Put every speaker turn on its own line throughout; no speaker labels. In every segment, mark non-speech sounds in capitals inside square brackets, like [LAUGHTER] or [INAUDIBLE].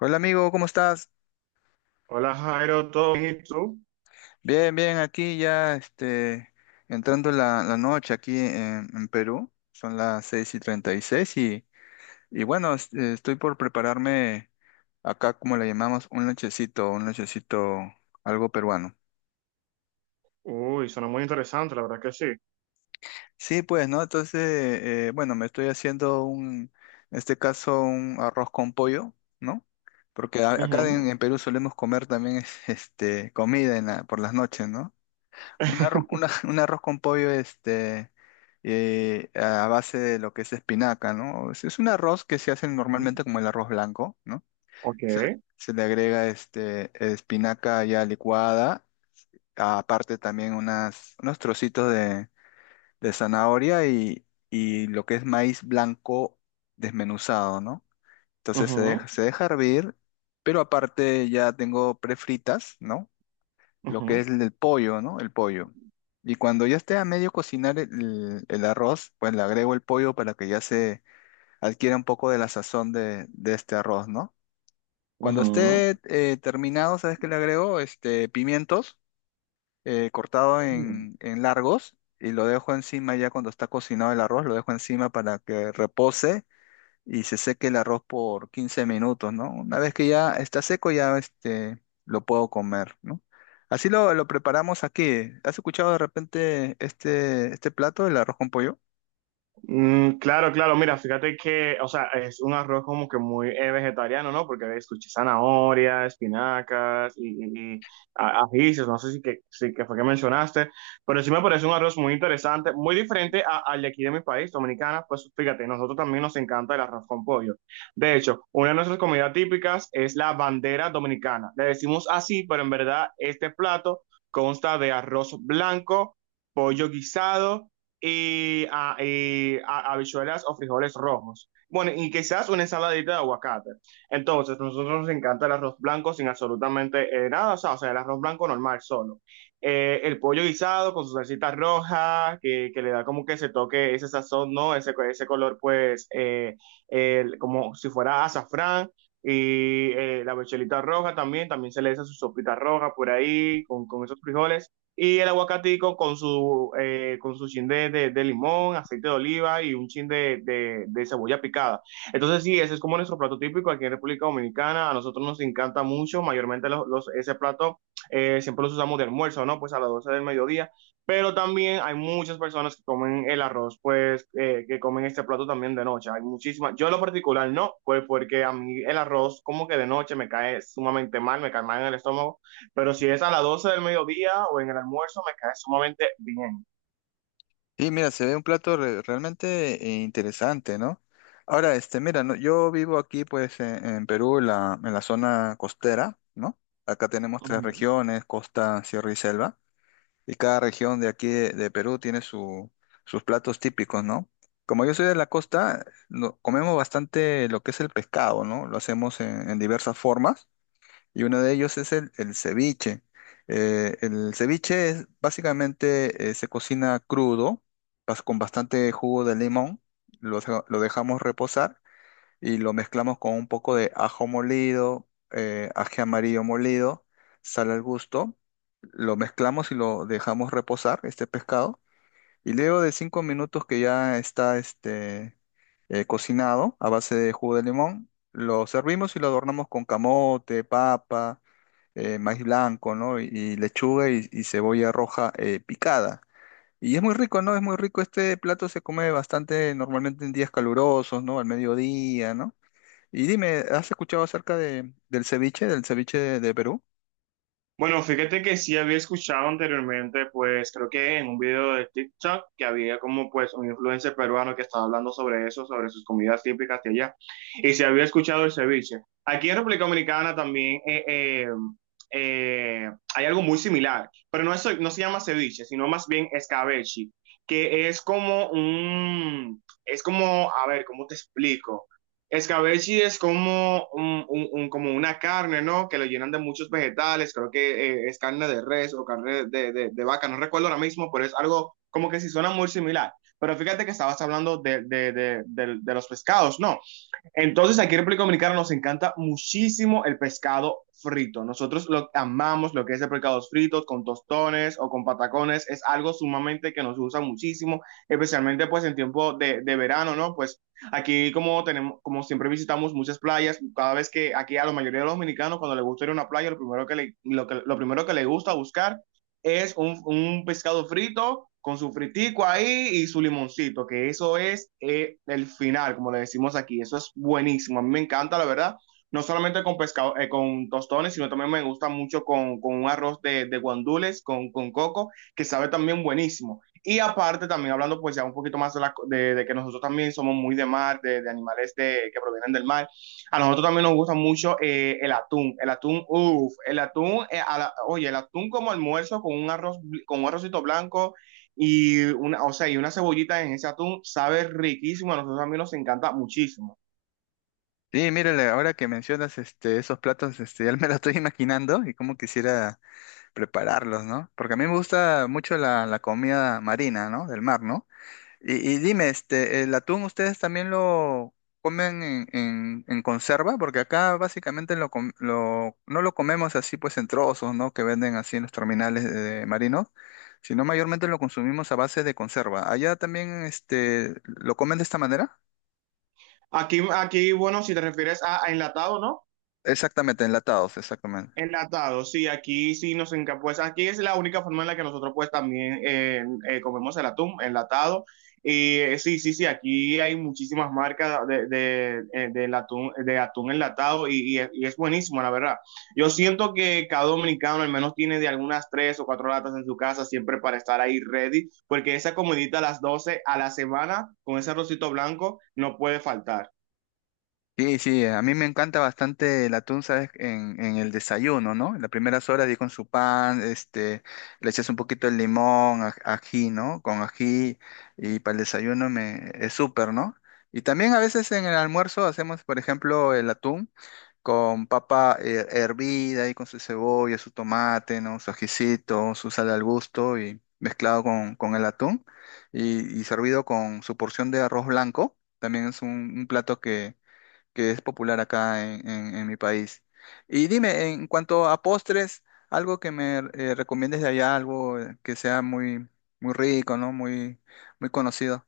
Hola amigo, ¿cómo estás?
Hola Jairo, ¿todo bien y tú?
Bien, bien, aquí ya entrando la noche aquí en Perú, son las 6 y 36 y, seis y bueno, estoy por prepararme acá, como le llamamos, un lonchecito algo peruano.
Uy, suena muy interesante, la verdad que sí.
Sí, pues, ¿no? Entonces, bueno, me estoy haciendo un, en este caso, un arroz con pollo, ¿no? Porque acá
Ujú.
en Perú solemos comer también [LAUGHS] este, comida por las noches, ¿no? Un arroz,
[LAUGHS]
[LAUGHS] un arroz con pollo este, a base de lo que es espinaca, ¿no? Es un arroz que se hace
Ujú.
normalmente como el arroz blanco, ¿no?
Ok.
Se, se le agrega este, espinaca ya licuada, aparte también unos trocitos de zanahoria y lo que es maíz blanco desmenuzado, ¿no? Entonces
Ujú,
se deja hervir, pero aparte ya tengo prefritas, ¿no?, lo que es el pollo, ¿no? El pollo. Y cuando ya esté a medio cocinar el arroz, pues le agrego el pollo para que ya se adquiera un poco de la sazón de este arroz, ¿no? Cuando
ujú,
esté terminado, ¿sabes qué le agrego? Este, pimientos cortado
ujú.
en largos, y lo dejo encima ya cuando está cocinado el arroz, lo dejo encima para que repose y se seque el arroz por 15 minutos, ¿no? Una vez que ya está seco, ya este, lo puedo comer, ¿no? Así lo preparamos aquí. ¿Has escuchado de repente este, este plato, el arroz con pollo?
Claro, claro, mira, fíjate que, o sea, es un arroz como que muy vegetariano, ¿no? Porque escuché zanahoria, espinacas y ajíes, no sé si que, si que fue que mencionaste, pero sí me parece un arroz muy interesante, muy diferente al de aquí de mi país, Dominicana. Pues fíjate, nosotros también nos encanta el arroz con pollo. De hecho, una de nuestras comidas típicas es la bandera dominicana. Le decimos así, pero en verdad este plato consta de arroz blanco, pollo guisado y habichuelas o frijoles rojos. Bueno, y quizás una ensaladita de aguacate. Entonces, nosotros nos encanta el arroz blanco sin absolutamente nada, o sea, el arroz blanco normal solo. El pollo guisado con su salsita roja, que le da como que ese toque, ese sazón, ¿no? Ese color, pues, como si fuera azafrán. Y la bechelita roja también, también se le echa su sopita roja por ahí, con esos frijoles. Y el aguacatico con su chin de, de limón, aceite de oliva y un chin de, de cebolla picada. Entonces sí, ese es como nuestro plato típico aquí en República Dominicana. A nosotros nos encanta mucho, mayormente ese plato siempre los usamos de almuerzo, ¿no? Pues a las 12 del mediodía. Pero también hay muchas personas que comen el arroz, pues que comen este plato también de noche. Hay muchísimas, yo en lo particular no, pues porque a mí el arroz como que de noche me cae sumamente mal, me cae mal en el estómago. Pero si es a las 12 del mediodía o en el almuerzo, me cae sumamente bien.
Y mira, se ve un plato realmente interesante, ¿no? Ahora, este, mira, no, yo vivo aquí, pues, en Perú, en la zona costera, ¿no? Acá tenemos tres
Ujú.
regiones: costa, sierra y selva. Y cada región de aquí de Perú tiene sus platos típicos, ¿no? Como yo soy de la costa, comemos bastante lo que es el pescado, ¿no? Lo hacemos en diversas formas, y uno de ellos es el ceviche. El ceviche es básicamente se cocina crudo, con bastante jugo de limón, lo dejamos reposar y lo mezclamos con un poco de ajo molido, ají amarillo molido, sal al gusto, lo mezclamos y lo dejamos reposar, este pescado, y luego de 5 minutos que ya está este, cocinado a base de jugo de limón, lo servimos y lo adornamos con camote, papa, maíz blanco, ¿no? Y lechuga y cebolla roja picada. Y es muy rico, ¿no? Es muy rico. Este plato se come bastante normalmente en días calurosos, ¿no? Al mediodía, ¿no? Y dime, ¿has escuchado acerca de, del ceviche de Perú?
Bueno, fíjate que sí había escuchado anteriormente, pues creo que en un video de TikTok que había como pues un influencer peruano que estaba hablando sobre eso, sobre sus comidas típicas de allá. Y sí había escuchado el ceviche. Aquí en República Dominicana también eh, hay algo muy similar, pero no, no se llama ceviche, sino más bien escabeche, que es como un, es como, a ver, ¿cómo te explico? Escabeche es como, como una carne, ¿no? Que lo llenan de muchos vegetales, creo que es carne de res o carne de, de vaca, no recuerdo ahora mismo, pero es algo como que sí suena muy similar. Pero fíjate que estabas hablando de los pescados, ¿no? Entonces, aquí en República Dominicana nos encanta muchísimo el pescado frito. Nosotros lo amamos, lo que es el pescado frito con tostones o con patacones. Es algo sumamente que nos usa muchísimo, especialmente pues en tiempo de verano, ¿no? Pues aquí como tenemos, como siempre visitamos muchas playas, cada vez que aquí a la mayoría de los dominicanos cuando les gusta ir a una playa, lo primero que le, lo que, lo primero que le gusta buscar es un pescado frito con su fritico ahí y su limoncito, que eso es el final, como le decimos aquí. Eso es buenísimo. A mí me encanta, la verdad. No solamente con pescado, con tostones, sino también me gusta mucho con un arroz de guandules, con coco, que sabe también buenísimo. Y aparte, también hablando pues ya un poquito más de, de que nosotros también somos muy de mar, de animales de, que provienen del mar. A nosotros también nos gusta mucho el atún, uff, el atún, oye, el atún como almuerzo con un arroz, con un arrocito blanco y una, o sea, y una cebollita en ese atún sabe riquísimo, a nosotros también nos encanta muchísimo.
Sí, mírale, ahora que mencionas este, esos platos, este, [LAUGHS] ya me lo estoy imaginando y cómo quisiera prepararlos, ¿no? Porque a mí me gusta mucho la, la comida marina, ¿no? Del mar, ¿no? Y dime, este, ¿el atún ustedes también lo comen en, en conserva? Porque acá básicamente no lo comemos así pues en trozos, ¿no? Que venden así en los terminales de marinos, sino mayormente lo consumimos a base de conserva. Allá también, este, ¿lo comen de esta manera?
Aquí, aquí, bueno, si te refieres a enlatado, ¿no?
Exactamente, enlatados, exactamente.
Enlatado, sí, aquí sí nos encanta, pues aquí es la única forma en la que nosotros pues también comemos el atún enlatado. Y sí, sí, sí, aquí hay muchísimas marcas de, del atún, de atún enlatado y, y es buenísimo, la verdad. Yo siento que cada dominicano al menos tiene de algunas 3 o 4 latas en su casa siempre para estar ahí ready, porque esa comidita a las 12 a la semana con ese arrocito blanco no puede faltar.
Sí, sí, a mí me encanta bastante el atún, ¿sabes? En el desayuno, ¿no? En las primeras horas, y con su pan, este, le echas un poquito de limón, ají, ¿no? Con ají, y para el desayuno me, es súper, ¿no? Y también a veces en el almuerzo hacemos, por ejemplo, el atún con papa hervida y con su cebolla, su tomate, ¿no? Su ajicito, su sal al gusto y mezclado con el atún y servido con su porción de arroz blanco. También es un plato que es popular acá en, en mi país. Y dime, en cuanto a postres, algo que me recomiendes de allá, algo que sea muy, muy rico, ¿no? Muy, muy conocido.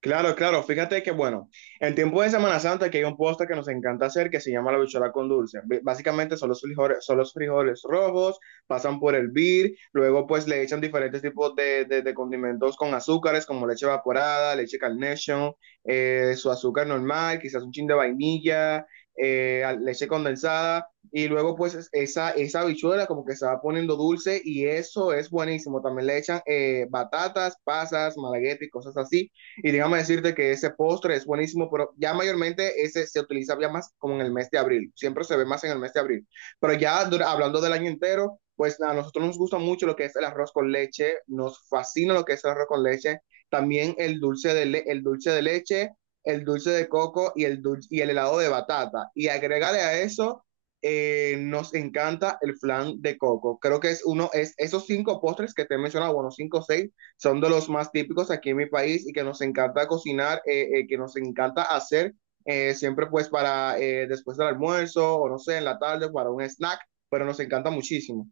Claro, claro, fíjate que bueno, en tiempo de Semana Santa que hay un postre que nos encanta hacer que se llama la bichuela con dulce. Básicamente son los frijoles rojos, pasan por el vir, luego pues le echan diferentes tipos de, de condimentos con azúcares como leche evaporada, leche Carnation, su azúcar normal, quizás un chin de vainilla, leche condensada y luego pues esa, esa bichuela como que se va poniendo dulce y eso es buenísimo. También le echan batatas, pasas, malagueta y cosas así. Y déjame decirte que ese postre es buenísimo, pero ya mayormente ese se utiliza ya más como en el mes de abril. Siempre se ve más en el mes de abril. Pero ya hablando del año entero, pues a nosotros nos gusta mucho lo que es el arroz con leche, nos fascina lo que es el arroz con leche, también el dulce de, el dulce de leche, el dulce de coco y el helado de batata. Y agregarle a eso, nos encanta el flan de coco. Creo que es uno, es esos 5 postres que te he mencionado, bueno, 5 o 6 son de los más típicos aquí en mi país y que nos encanta cocinar, que nos encanta hacer siempre pues para después del almuerzo o no sé, en la tarde para un snack, pero nos encanta muchísimo.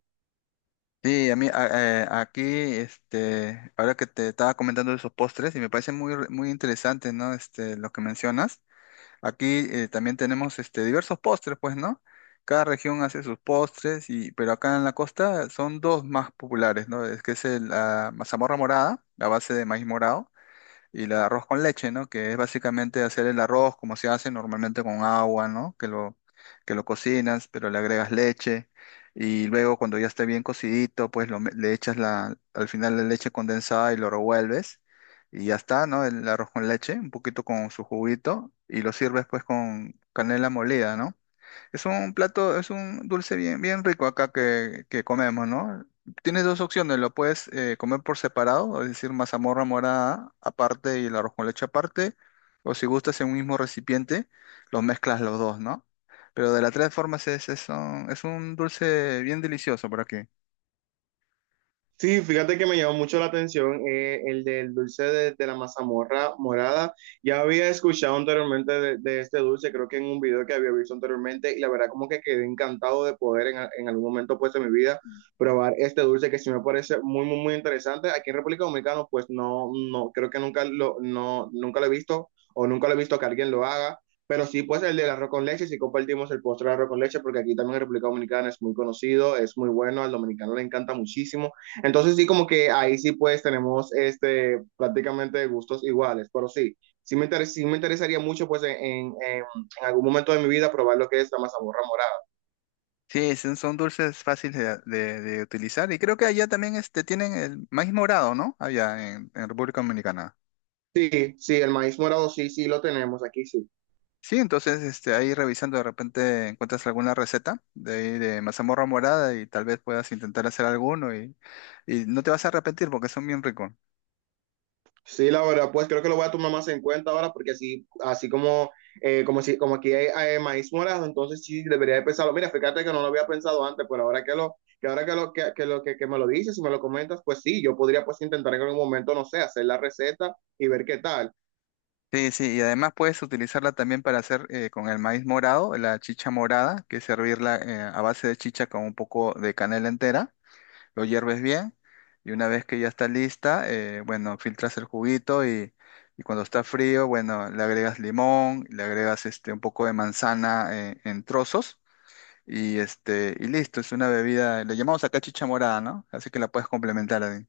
Sí, aquí, este, ahora que te estaba comentando de esos postres, y me parece muy, muy interesante, ¿no? Este, lo que mencionas. Aquí también tenemos este, diversos postres, pues, ¿no? Cada región hace sus postres, y, pero acá en la costa son dos más populares, ¿no? Es que es la mazamorra morada, la base de maíz morado, y el arroz con leche, ¿no? Que es básicamente hacer el arroz como se hace normalmente con agua, ¿no? Que lo cocinas, pero le agregas leche, y luego cuando ya esté bien cocidito, pues le echas al final la leche condensada y lo revuelves, y ya está, ¿no? El arroz con leche, un poquito con su juguito, y lo sirves pues con canela molida, ¿no? Es un plato, es un dulce bien, bien rico acá que comemos, ¿no? Tienes dos opciones: lo puedes comer por separado, es decir, mazamorra morada aparte y el arroz con leche aparte, o si gustas en un mismo recipiente, los mezclas los dos, ¿no? Pero de las tres formas es un dulce bien delicioso por aquí.
Sí, fíjate que me llamó mucho la atención el del dulce de la mazamorra morada. Ya había escuchado anteriormente de este dulce, creo que en un video que había visto anteriormente, y la verdad como que quedé encantado de poder en algún momento pues de mi vida probar este dulce que sí me parece muy, muy, muy interesante. Aquí en República Dominicana pues no, no, creo que nunca lo, no, nunca lo he visto o nunca lo he visto que alguien lo haga. Pero sí, pues el del arroz con leche, sí compartimos el postre de arroz con leche, porque aquí también en República Dominicana es muy conocido, es muy bueno, al dominicano le encanta muchísimo. Entonces sí, como que ahí sí pues tenemos este prácticamente gustos iguales, pero sí, sí me interesaría mucho pues en algún momento de mi vida probar lo que es la mazamorra morada.
Sí, son, son dulces fáciles de, de utilizar, y creo que allá también este, tienen el maíz morado, ¿no? Allá en República Dominicana.
Sí, sí, el maíz morado sí, sí lo tenemos aquí, sí.
Sí, entonces este, ahí revisando de repente encuentras alguna receta de ahí de mazamorra morada, y tal vez puedas intentar hacer alguno, y no te vas a arrepentir porque son bien ricos.
Sí, la verdad, pues creo que lo voy a tomar más en cuenta ahora porque así, así como, como, si, como aquí hay, maíz morado, entonces sí debería de pensarlo. Mira, fíjate que no lo había pensado antes, pero ahora que lo, que me lo dices y me lo comentas, pues sí, yo podría pues intentar en algún momento, no sé, hacer la receta y ver qué tal.
Sí, sí, y además puedes utilizarla también para hacer con el maíz morado, la chicha morada, que es servirla a base de chicha con un poco de canela entera, lo hierves bien, y una vez que ya está lista, bueno, filtras el juguito, y cuando está frío, bueno, le agregas limón, le agregas este, un poco de manzana en trozos. Y este, y listo, es una bebida, le llamamos acá chicha morada, ¿no? Así que la puedes complementar ahí.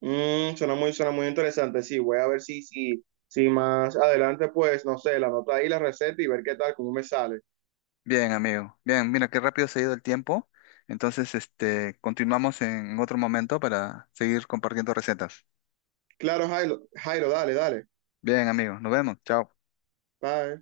Suena muy interesante. Sí, voy a ver si más adelante, pues, no sé, la nota ahí, la receta y ver qué tal, cómo me sale.
Bien, amigo. Bien, mira qué rápido se ha ido el tiempo. Entonces, este, continuamos en otro momento para seguir compartiendo recetas.
Claro, Jairo, Jairo, dale, dale.
Bien, amigo, nos vemos. Chao.
Bye.